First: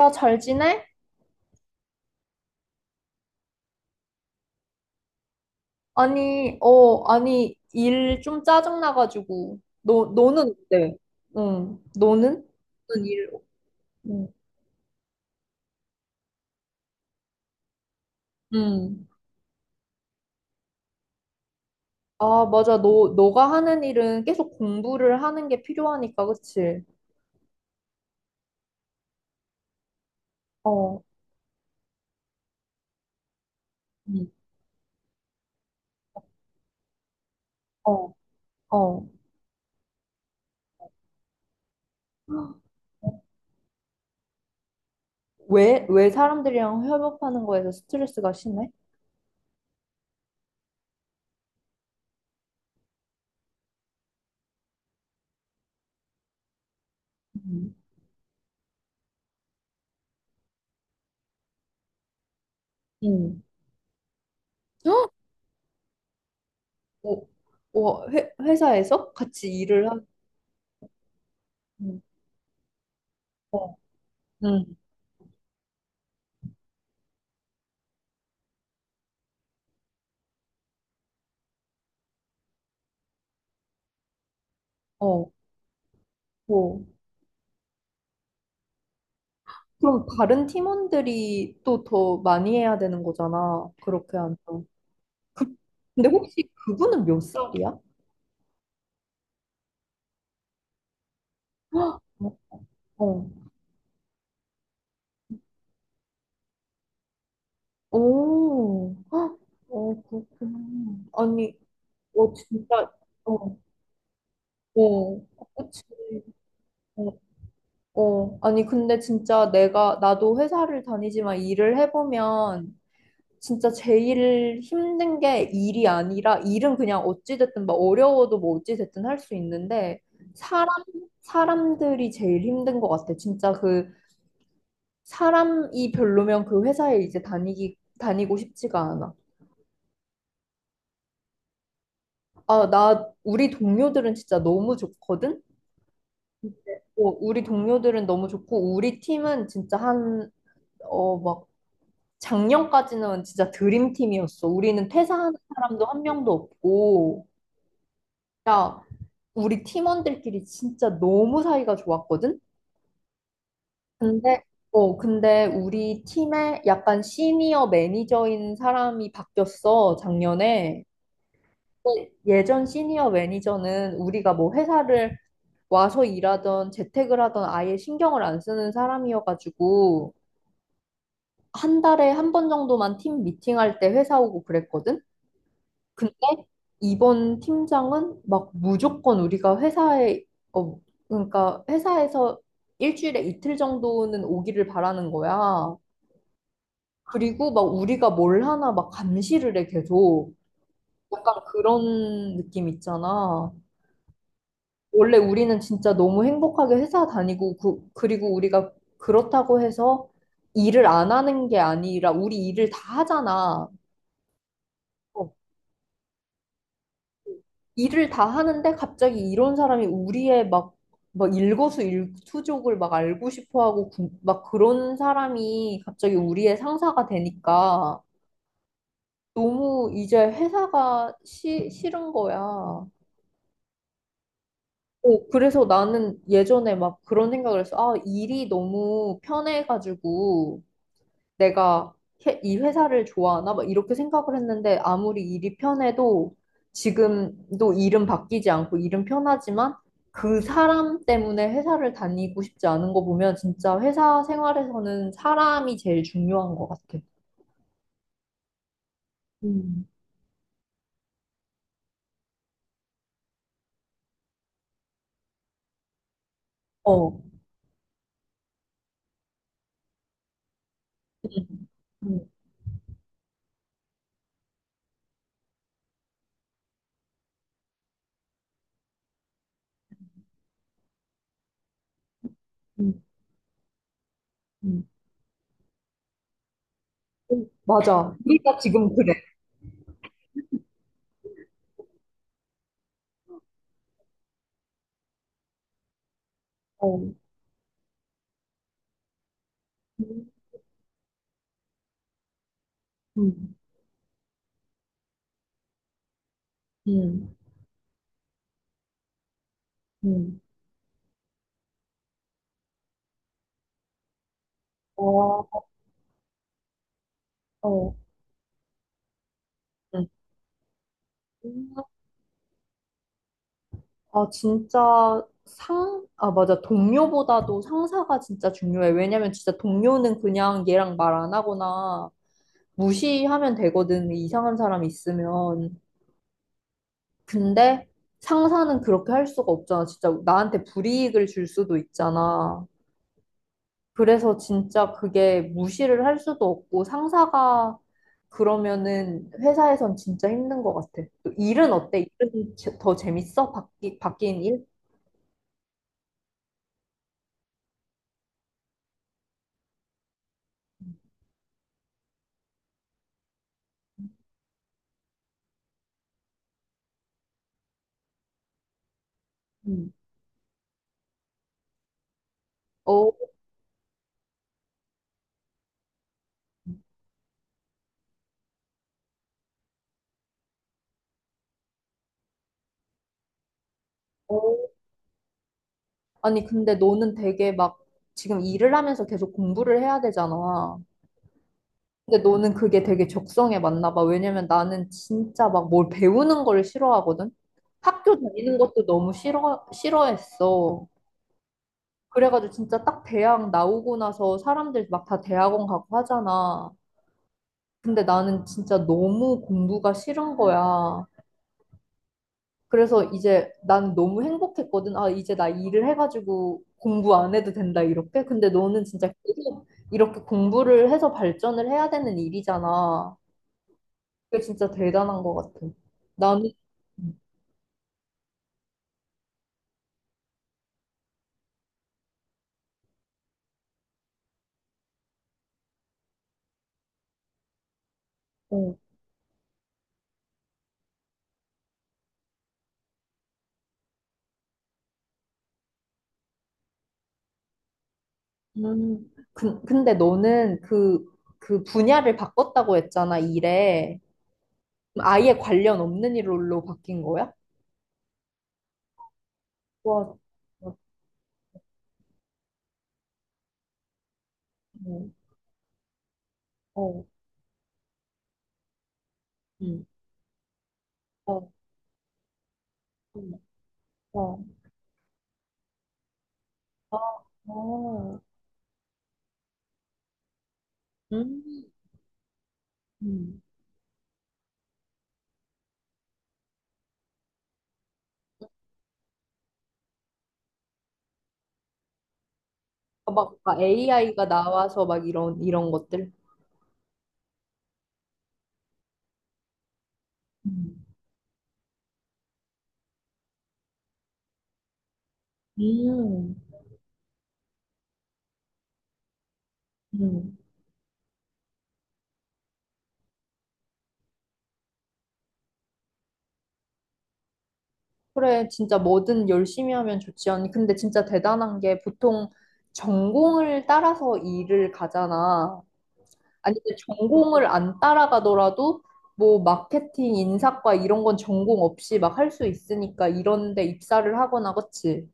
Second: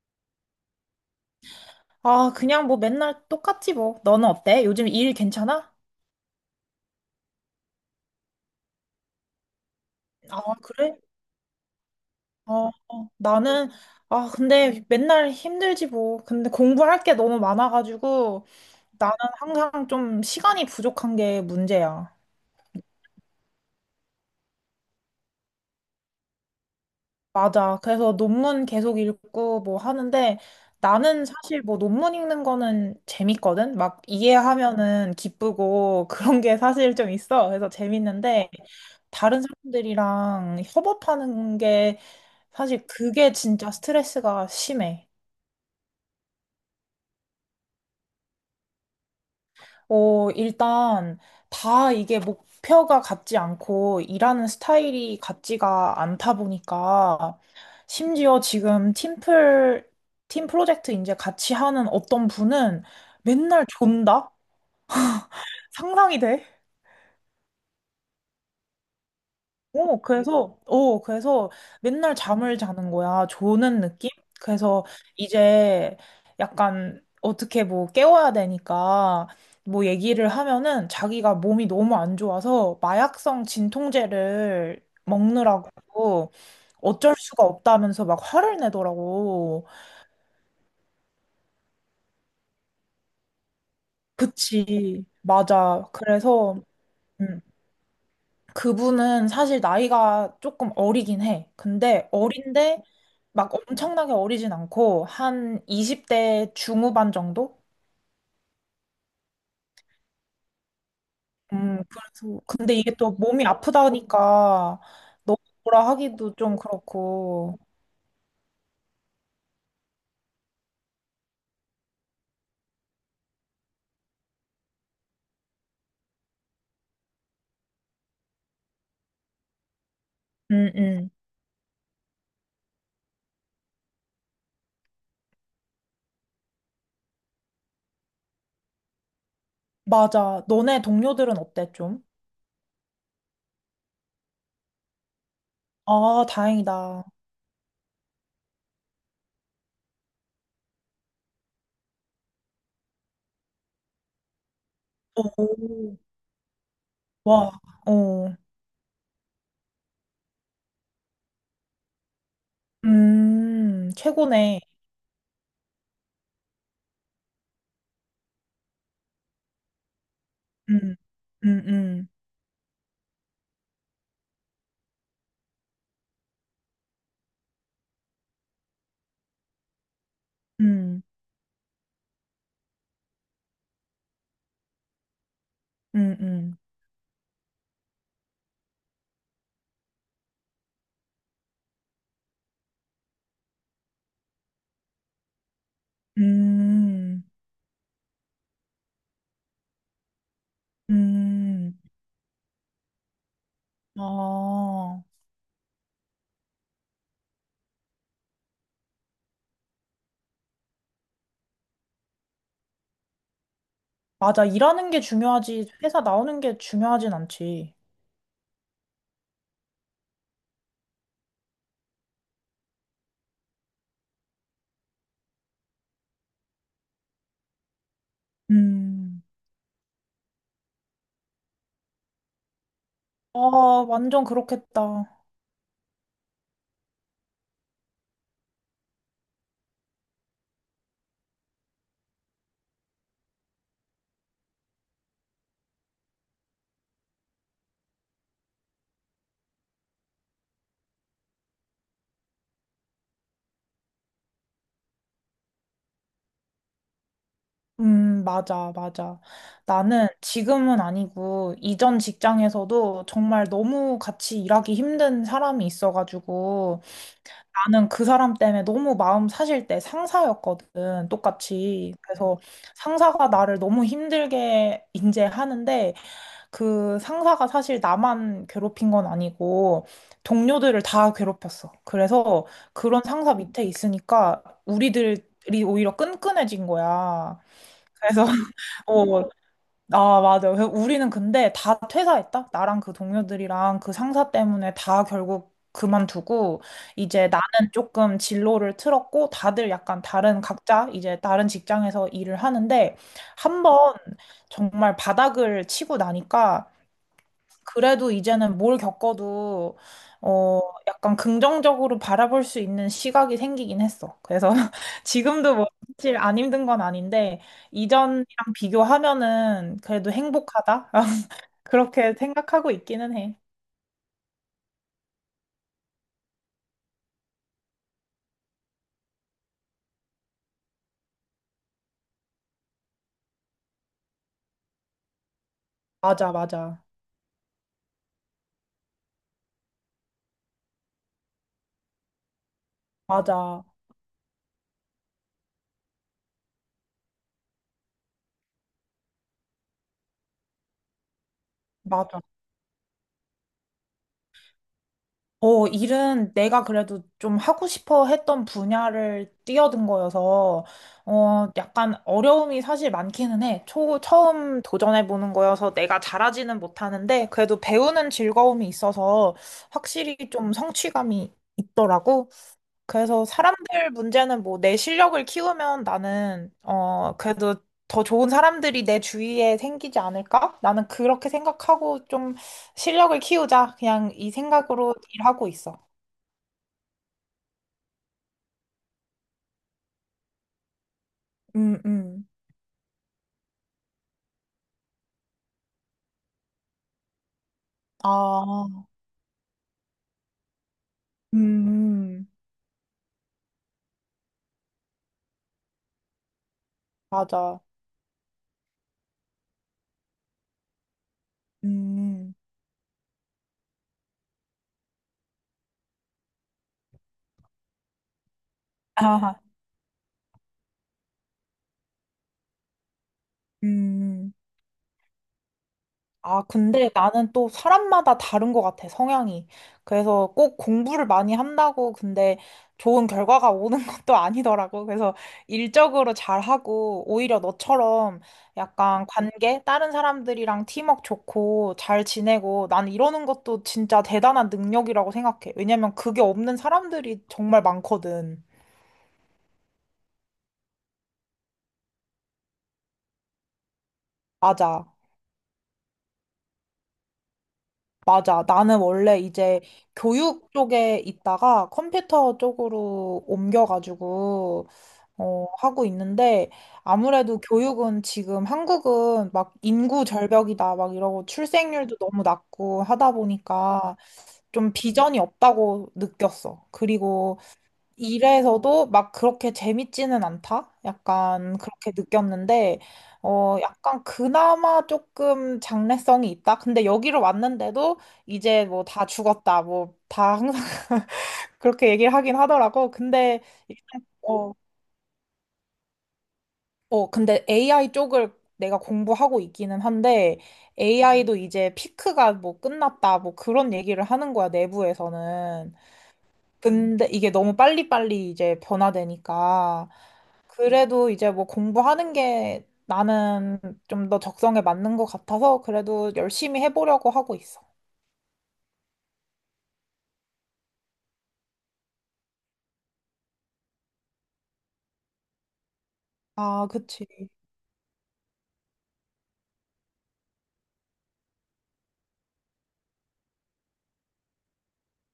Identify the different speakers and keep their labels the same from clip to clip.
Speaker 1: 야, 잘 지내?
Speaker 2: 아, 그냥 뭐 맨날 똑같지 뭐. 너는 어때? 요즘 일 괜찮아?
Speaker 1: 아니, 아니, 일 좀 짜증나가지고. 너,
Speaker 2: 아,
Speaker 1: 너는 어때?
Speaker 2: 그래?
Speaker 1: 응, 너는?
Speaker 2: 어,
Speaker 1: 너는
Speaker 2: 어.
Speaker 1: 일,
Speaker 2: 나는,
Speaker 1: 응.
Speaker 2: 아, 근데 맨날 힘들지 뭐. 근데 공부할 게 너무 많아가지고
Speaker 1: 응.
Speaker 2: 나는 항상 좀 시간이 부족한 게 문제야.
Speaker 1: 아, 맞아. 너가 하는 일은 계속 공부를 하는 게 필요하니까, 그치?
Speaker 2: 맞아. 그래서 논문 계속 읽고 뭐 하는데
Speaker 1: 어,
Speaker 2: 나는 사실 뭐 논문 읽는 거는 재밌거든? 막
Speaker 1: 응.
Speaker 2: 이해하면은 기쁘고 그런 게 사실 좀 있어. 그래서
Speaker 1: 어,
Speaker 2: 재밌는데
Speaker 1: 어.
Speaker 2: 다른 사람들이랑 협업하는 게 사실 그게 진짜 스트레스가 심해.
Speaker 1: 왜 사람들이랑 협업하는 거에서 스트레스가 심해?
Speaker 2: 어, 일단 다 이게 목표가 같지 않고 일하는 스타일이 같지가 않다 보니까
Speaker 1: 응.
Speaker 2: 심지어 지금 팀플, 팀 프로젝트 이제 같이 하는 어떤 분은
Speaker 1: 응.
Speaker 2: 맨날 존다?
Speaker 1: 헉!
Speaker 2: 상상이 돼?
Speaker 1: 어, 어, 회사에서 같이 일을 하,
Speaker 2: 어, 그래서, 어, 그래서
Speaker 1: 응.
Speaker 2: 맨날 잠을 자는 거야.
Speaker 1: 어,
Speaker 2: 조는 느낌?
Speaker 1: 응.
Speaker 2: 그래서 이제 약간 어떻게 뭐 깨워야 되니까 뭐 얘기를 하면은 자기가 몸이 너무 안 좋아서 마약성 진통제를
Speaker 1: 어,
Speaker 2: 먹느라고
Speaker 1: 어.
Speaker 2: 어쩔 수가 없다면서 막 화를 내더라고.
Speaker 1: 그럼 다른 팀원들이 또 더 많이 해야 되는 거잖아. 그렇게 하면.
Speaker 2: 그치. 맞아.
Speaker 1: 근데 혹시
Speaker 2: 그래서,
Speaker 1: 그분은 몇
Speaker 2: 음.
Speaker 1: 살이야?
Speaker 2: 그분은 사실 나이가 조금 어리긴 해. 근데
Speaker 1: 어.
Speaker 2: 어린데
Speaker 1: 어.
Speaker 2: 막 엄청나게 어리진 않고 한 20대 중후반 정도?
Speaker 1: 오. 헉, 어, 그렇구나. 아니, 어,
Speaker 2: 그래서 근데
Speaker 1: 진짜,
Speaker 2: 이게 또 몸이
Speaker 1: 어,
Speaker 2: 아프다니까
Speaker 1: 어,
Speaker 2: 너무
Speaker 1: 그치.
Speaker 2: 뭐라 하기도 좀
Speaker 1: 어,
Speaker 2: 그렇고.
Speaker 1: 어. 아니, 근데 진짜 나도 회사를 다니지만 일을 해보면 진짜 제일 힘든 게 일이 아니라 일은 그냥 어찌됐든 막 어려워도 뭐 어찌됐든 할 수 있는데 사람
Speaker 2: 음, 음.
Speaker 1: 사람들이 제일 힘든 것 같아. 진짜 그 사람이 별로면 그 회사에 이제 다니기 다니고 싶지가 않아.
Speaker 2: 맞아. 너네 동료들은 어때 좀?
Speaker 1: 아, 나 우리 동료들은 진짜 너무 좋거든.
Speaker 2: 아,
Speaker 1: 근데,
Speaker 2: 다행이다.
Speaker 1: 우리 동료들은 너무 좋고 우리 팀은 진짜 한 막 작년까지는 진짜 드림팀이었어. 우리는 퇴사하는 사람도
Speaker 2: 오,
Speaker 1: 한 명도 없고.
Speaker 2: 와, 어.
Speaker 1: 야, 우리 팀원들끼리 진짜 너무 사이가 좋았거든? 근데,
Speaker 2: 최고네.
Speaker 1: 근데 우리 팀에 약간 시니어 매니저인 사람이 바뀌었어, 작년에.
Speaker 2: 음, 음, 음,
Speaker 1: 근데 예전 시니어 매니저는 우리가 뭐 회사를 와서 일하던 재택을 하던 아예 신경을 안 쓰는 사람이어가지고
Speaker 2: 음,
Speaker 1: 한 달에 한 번 정도만 팀 미팅할 때 회사 오고 그랬거든? 근데
Speaker 2: 음, 음.
Speaker 1: 이번 팀장은 막 무조건 우리가 회사에 어 그러니까 회사에서 일주일에 이틀 정도는 오기를 바라는 거야.
Speaker 2: 음.
Speaker 1: 그리고 막 우리가 뭘 하나 막 감시를 해 계속. 약간
Speaker 2: 음,
Speaker 1: 그런 느낌 있잖아.
Speaker 2: 아,
Speaker 1: 원래 우리는 진짜 너무 행복하게 회사 다니고 그리고 우리가 그렇다고 해서 일을 안 하는 게 아니라 우리 일을 다 하잖아.
Speaker 2: 맞아. 일하는 게
Speaker 1: 어,
Speaker 2: 중요하지. 회사 나오는 게 중요하진 않지.
Speaker 1: 일을 다 하는데 갑자기 이런 사람이 우리의 막, 막 일거수일투족을 막 알고 싶어 하고 막 그런 사람이 갑자기 우리의 상사가 되니까
Speaker 2: 음,
Speaker 1: 너무 이제 회사가 싫은 거야. 어,
Speaker 2: 아, 완전 그렇겠다.
Speaker 1: 그래서 나는 예전에 막 그런 생각을 했어. 아, 일이 너무 편해가지고 내가 이 회사를 좋아하나? 막 이렇게 생각을 했는데 아무리 일이 편해도 지금도 일은 바뀌지 않고 일은 편하지만 그 사람 때문에 회사를 다니고 싶지 않은 거 보면 진짜 회사 생활에서는 사람이 제일 중요한 것 같아.
Speaker 2: 맞아, 맞아.
Speaker 1: 음,
Speaker 2: 나는 지금은 아니고, 이전 직장에서도 정말 너무 같이 일하기 힘든 사람이 있어가지고,
Speaker 1: 어,
Speaker 2: 나는 그 사람 때문에 너무 마음 사실 때 상사였거든, 똑같이.
Speaker 1: 음,
Speaker 2: 그래서 상사가 나를 너무 힘들게 인제 하는데, 그 상사가 사실 나만 괴롭힌 건 아니고 동료들을 다 괴롭혔어. 그래서
Speaker 1: 음,
Speaker 2: 그런 상사 밑에 있으니까
Speaker 1: 음.
Speaker 2: 우리들이 오히려 끈끈해진 거야.
Speaker 1: 맞아.
Speaker 2: 그래서
Speaker 1: 우리가 지금 그래.
Speaker 2: 어, 아, 맞아. 그래서 우리는 근데 다 퇴사했다. 나랑 그 동료들이랑 그 상사 때문에 다 결국 그만두고
Speaker 1: 어,
Speaker 2: 이제 나는 조금 진로를 틀었고 다들 약간
Speaker 1: 음,
Speaker 2: 다른 각자 이제 다른 직장에서 일을 하는데
Speaker 1: 음,
Speaker 2: 한 번 정말 바닥을 치고 나니까
Speaker 1: 음.
Speaker 2: 그래도 이제는 뭘 겪어도
Speaker 1: 음.
Speaker 2: 어 약간 긍정적으로 바라볼 수 있는 시각이 생기긴 했어. 그래서 지금도
Speaker 1: 어,
Speaker 2: 뭐 사실 안 힘든 건 아닌데
Speaker 1: 어.
Speaker 2: 이전이랑 비교하면은 그래도 행복하다.
Speaker 1: 음.
Speaker 2: 그렇게 생각하고 있기는 해.
Speaker 1: 아, 진짜 아, 맞아. 동료보다도 상사가 진짜 중요해. 왜냐면 진짜 동료는 그냥 얘랑 말 안 하거나 무시하면 되거든. 이상한 사람 있으면.
Speaker 2: 맞아, 맞아.
Speaker 1: 근데 상사는 그렇게 할 수가 없잖아. 진짜 나한테 불이익을 줄 수도 있잖아.
Speaker 2: 맞아.
Speaker 1: 그래서 진짜 그게 무시를 할 수도 없고 상사가 그러면은 회사에선 진짜 힘든 것 같아. 또 일은 어때?
Speaker 2: 맞아.
Speaker 1: 일은 더 재밌어? 바뀐 일?
Speaker 2: 어, 일은 내가 그래도 좀 하고 싶어 했던 분야를 뛰어든 거여서, 어, 약간 어려움이 사실 많기는 해. 처음 도전해보는 거여서 내가 잘하지는 못하는데, 그래도 배우는 즐거움이 있어서
Speaker 1: 음.
Speaker 2: 확실히 좀 성취감이 있더라고.
Speaker 1: 어,
Speaker 2: 그래서 사람들 문제는 뭐 내 실력을 키우면 나는 어 그래도 더 좋은 사람들이 내 주위에 생기지 않을까? 나는 그렇게 생각하고 좀 실력을 키우자. 그냥 이
Speaker 1: 어,
Speaker 2: 생각으로 일하고 있어.
Speaker 1: 아니, 근데 너는 되게 막 지금 일을 하면서 계속 공부를 해야 되잖아.
Speaker 2: 음,
Speaker 1: 근데
Speaker 2: 음.
Speaker 1: 너는 그게 되게 적성에 맞나 봐. 왜냐면 나는 진짜 막 뭘 배우는 걸 싫어하거든. 학교 다니는 것도
Speaker 2: 아,
Speaker 1: 너무 싫어했어.
Speaker 2: 음, 음.
Speaker 1: 그래가지고 진짜 딱 대학 나오고 나서 사람들 막 다 대학원 가고 하잖아.
Speaker 2: 맞아.
Speaker 1: 근데 나는 진짜 너무 공부가 싫은 거야.
Speaker 2: 음.
Speaker 1: 그래서 이제 난 너무 행복했거든. 아, 이제 나 일을 해가지고 공부 안 해도 된다, 이렇게. 근데 너는 진짜
Speaker 2: 아,
Speaker 1: 계속 이렇게 공부를 해서 발전을 해야 되는 일이잖아.
Speaker 2: 음.
Speaker 1: 그게 진짜 대단한 것 같아.
Speaker 2: 아,
Speaker 1: 나는,
Speaker 2: 근데 나는 또 사람마다 다른 것 같아, 성향이. 그래서 꼭 공부를 많이 한다고, 근데 좋은 결과가 오는 것도 아니더라고. 그래서 일적으로 잘하고, 오히려 너처럼
Speaker 1: 어,
Speaker 2: 약간 관계, 다른 사람들이랑 팀워크 좋고, 잘 지내고, 나는 이러는 것도 진짜 대단한 능력이라고 생각해. 왜냐면 그게 없는 사람들이 정말 많거든.
Speaker 1: 근데 너는 그, 분야를 바꿨다고 했잖아, 일에.
Speaker 2: 맞아.
Speaker 1: 그럼 아예 관련 없는 일로 바뀐 거야?
Speaker 2: 맞아. 나는 원래 이제
Speaker 1: 와,
Speaker 2: 교육
Speaker 1: 어,
Speaker 2: 쪽에 있다가 컴퓨터 쪽으로 옮겨가지고, 어, 하고 있는데,
Speaker 1: 어,
Speaker 2: 아무래도 교육은 지금 한국은 막
Speaker 1: 음,
Speaker 2: 인구 절벽이다, 막 이러고
Speaker 1: 어,
Speaker 2: 출생률도 너무 낮고 하다
Speaker 1: 음,
Speaker 2: 보니까
Speaker 1: 어,
Speaker 2: 좀 비전이 없다고 느꼈어.
Speaker 1: 어,
Speaker 2: 그리고
Speaker 1: 어,
Speaker 2: 일에서도 막 그렇게 재밌지는 않다?
Speaker 1: 음,
Speaker 2: 약간 그렇게 느꼈는데,
Speaker 1: 음.
Speaker 2: 어, 약간 그나마 조금 장래성이 있다? 근데 여기로 왔는데도 이제 뭐 다 죽었다. 뭐 다 항상 그렇게 얘기를 하긴 하더라고.
Speaker 1: 어, 막
Speaker 2: 근데 일단,
Speaker 1: AI가
Speaker 2: 어,
Speaker 1: 나와서 막 이런 것들.
Speaker 2: 어, 근데 AI 쪽을 내가 공부하고 있기는 한데,
Speaker 1: 음,
Speaker 2: AI도 이제 피크가 뭐 끝났다. 뭐 그런 얘기를 하는 거야, 내부에서는.
Speaker 1: 음,
Speaker 2: 근데 이게 너무 빨리빨리 이제 변화되니까
Speaker 1: 음.
Speaker 2: 그래도 이제 뭐 공부하는 게 나는 좀 더 적성에 맞는 것 같아서 그래도 열심히 해보려고 하고 있어.
Speaker 1: 그래, 진짜 뭐든 열심히 하면 좋지 않니? 근데 진짜 대단한 게 보통 전공을 따라서 일을 가잖아. 아니,
Speaker 2: 아,
Speaker 1: 근데
Speaker 2: 그치.
Speaker 1: 전공을 안 따라가더라도 뭐 마케팅, 인사과 이런 건 전공 없이 막 할 수 있으니까 이런 데 입사를 하거나, 그치?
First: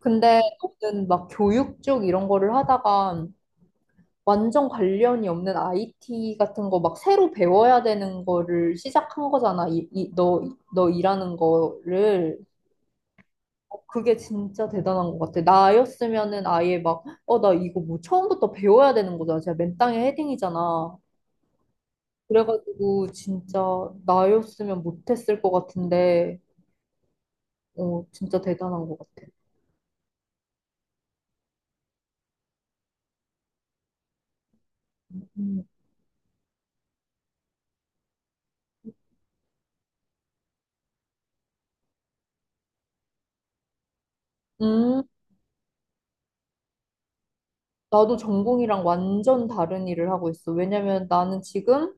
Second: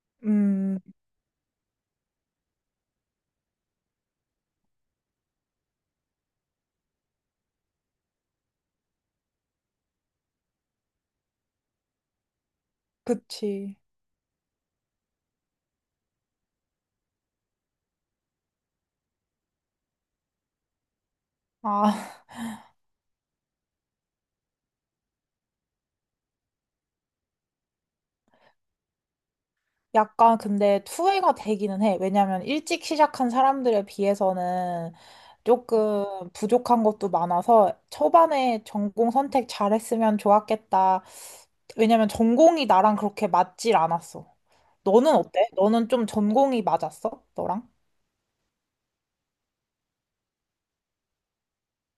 Speaker 1: 근데
Speaker 2: 음,
Speaker 1: 너는 막 교육 쪽 이런 거를 하다가 완전 관련이 없는 IT 같은 거 막 새로 배워야 되는 거를 시작한 거잖아. 너 일하는 거를.
Speaker 2: 그치.
Speaker 1: 어, 그게 진짜 대단한 것 같아. 나였으면은 아예 막, 나 이거 뭐 처음부터 배워야 되는 거잖아. 진짜 맨 땅에 헤딩이잖아.
Speaker 2: 아,
Speaker 1: 그래가지고 진짜 나였으면 못했을 것 같은데, 어, 진짜 대단한 것 같아.
Speaker 2: 약간 근데 투회가 되기는 해. 왜냐면 일찍 시작한 사람들에 비해서는
Speaker 1: 음,
Speaker 2: 조금 부족한 것도 많아서 초반에 전공 선택 잘했으면 좋았겠다. 왜냐면 전공이 나랑 그렇게 맞질 않았어.
Speaker 1: 음,
Speaker 2: 너는 어때? 너는 좀 전공이 맞았어? 너랑?
Speaker 1: 나도 전공이랑 완전 다른 일을 하고 있어. 왜냐면 나는 지금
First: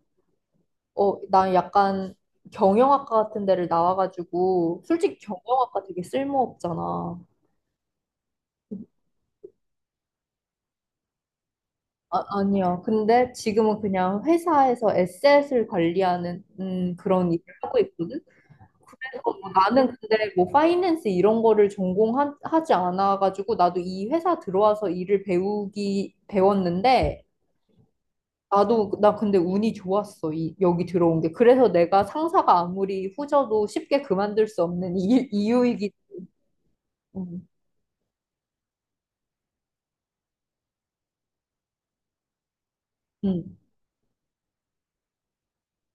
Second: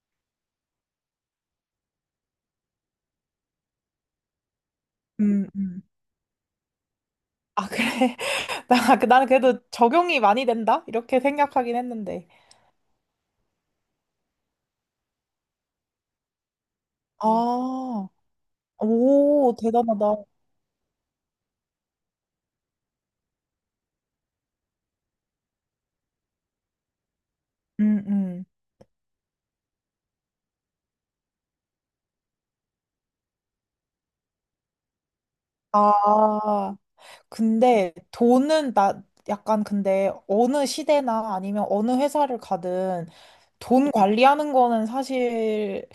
Speaker 1: 난 약간 경영학과 같은 데를 나와가지고, 솔직히
Speaker 2: 음, 음.
Speaker 1: 경영학과 되게 쓸모없잖아.
Speaker 2: 아, 그래. 나, 나는 그래도 적용이 많이 된다? 이렇게 생각하긴
Speaker 1: 아,
Speaker 2: 했는데.
Speaker 1: 아니야. 근데 지금은 그냥 회사에서 에셋을 관리하는 그런 일을 하고
Speaker 2: 아,
Speaker 1: 있거든. 그래서 뭐
Speaker 2: 오,
Speaker 1: 나는
Speaker 2: 대단하다.
Speaker 1: 근데 뭐 파이낸스 이런 거를 전공하지 않아가지고 나도 이 회사 들어와서 일을 배우기 배웠는데
Speaker 2: 음, 음.
Speaker 1: 나도 나 근데 운이 좋았어 여기 들어온 게 그래서 내가 상사가 아무리 후져도 쉽게 그만둘 수 없는 이유이기.
Speaker 2: 아, 근데 돈은 나 약간 근데 어느 시대나 아니면 어느 회사를 가든
Speaker 1: 응.
Speaker 2: 돈 관리하는 거는 사실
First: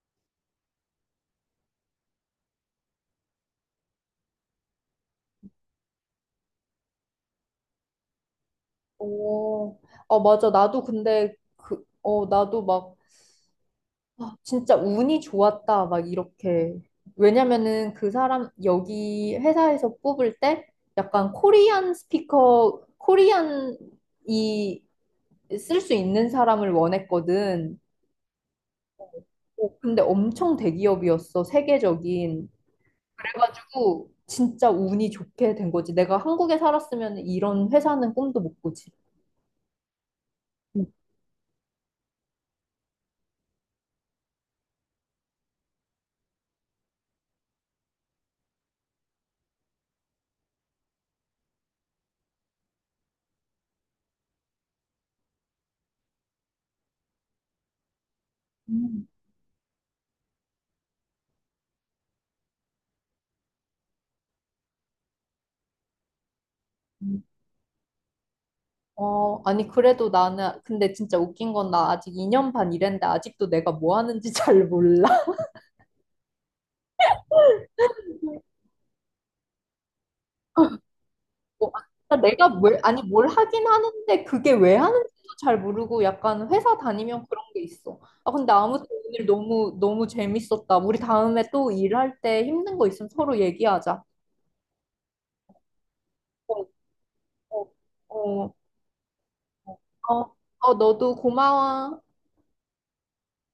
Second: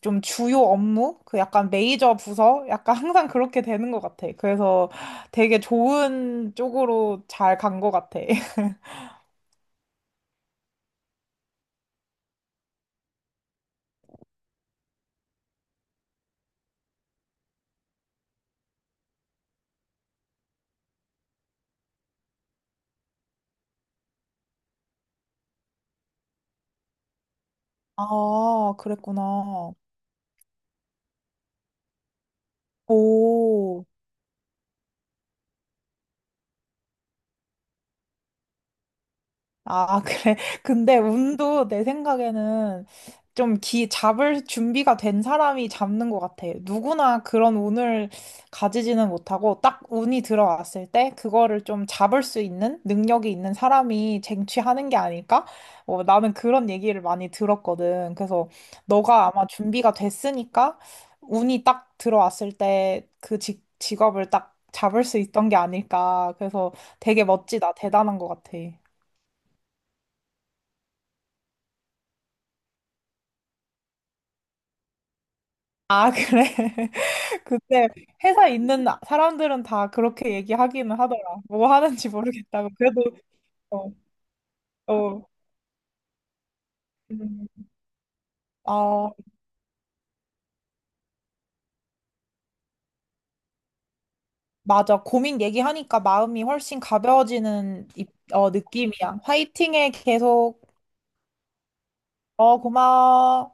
Speaker 2: 좀 주요 업무? 그 약간 메이저 부서? 약간 항상 그렇게 되는 것 같아. 그래서 되게 좋은 쪽으로 잘 간 것 같아.
Speaker 1: 오, 아, 맞아. 나도 근데 나도 막, 아, 진짜 운이 좋았다. 막 이렇게. 왜냐면은 그 사람, 여기 회사에서 뽑을 때 약간 코리안 스피커, 코리안이 쓸 수 있는 사람을 원했거든.
Speaker 2: 아,
Speaker 1: 어,
Speaker 2: 그랬구나.
Speaker 1: 근데 엄청 대기업이었어. 세계적인.
Speaker 2: 오.
Speaker 1: 그래가지고 진짜 운이 좋게 된 거지. 내가 한국에 살았으면 이런 회사는 꿈도 못 꾸지.
Speaker 2: 아, 그래. 근데 운도 내 생각에는 좀 잡을 준비가 된 사람이 잡는 것 같아. 누구나 그런 운을 가지지는 못하고 딱 운이 들어왔을 때 그거를 좀 잡을 수 있는 능력이 있는 사람이 쟁취하는 게 아닐까? 어, 나는 그런 얘기를 많이 들었거든. 그래서
Speaker 1: 음.
Speaker 2: 너가 아마 준비가 됐으니까 운이 딱 들어왔을 때 그 직업을 딱 잡을 수 있던 게 아닐까. 그래서 되게 멋지다. 대단한 것 같아.
Speaker 1: 어, 아니, 그래도 나는, 근데 진짜 웃긴 건 나 아직 2년 반 일했는데 아직도 내가 뭐 하는지 잘 몰라.
Speaker 2: 아, 그래? 근데 회사 있는 사람들은 다 그렇게 얘기하기는 하더라.
Speaker 1: 어,
Speaker 2: 뭐 하는지
Speaker 1: 아, 내가
Speaker 2: 모르겠다고.
Speaker 1: 뭘, 아니,
Speaker 2: 그래도,
Speaker 1: 뭘 하긴
Speaker 2: 어,
Speaker 1: 하는데 그게 왜
Speaker 2: 어.
Speaker 1: 하는지도 잘 모르고 약간 회사 다니면 그런 게
Speaker 2: 음.
Speaker 1: 있어. 아, 근데 아무튼
Speaker 2: 아,
Speaker 1: 오늘 너무, 너무 재밌었다. 우리 다음에 또 일할 때 힘든 거 있으면 서로 얘기하자.
Speaker 2: 맞아. 고민 얘기하니까 마음이
Speaker 1: 어,
Speaker 2: 훨씬
Speaker 1: 어,
Speaker 2: 어,
Speaker 1: 어,
Speaker 2: 느낌이야. 화이팅해,
Speaker 1: 어,
Speaker 2: 계속.
Speaker 1: 어, 너도 고마워.
Speaker 2: 어, 고마워.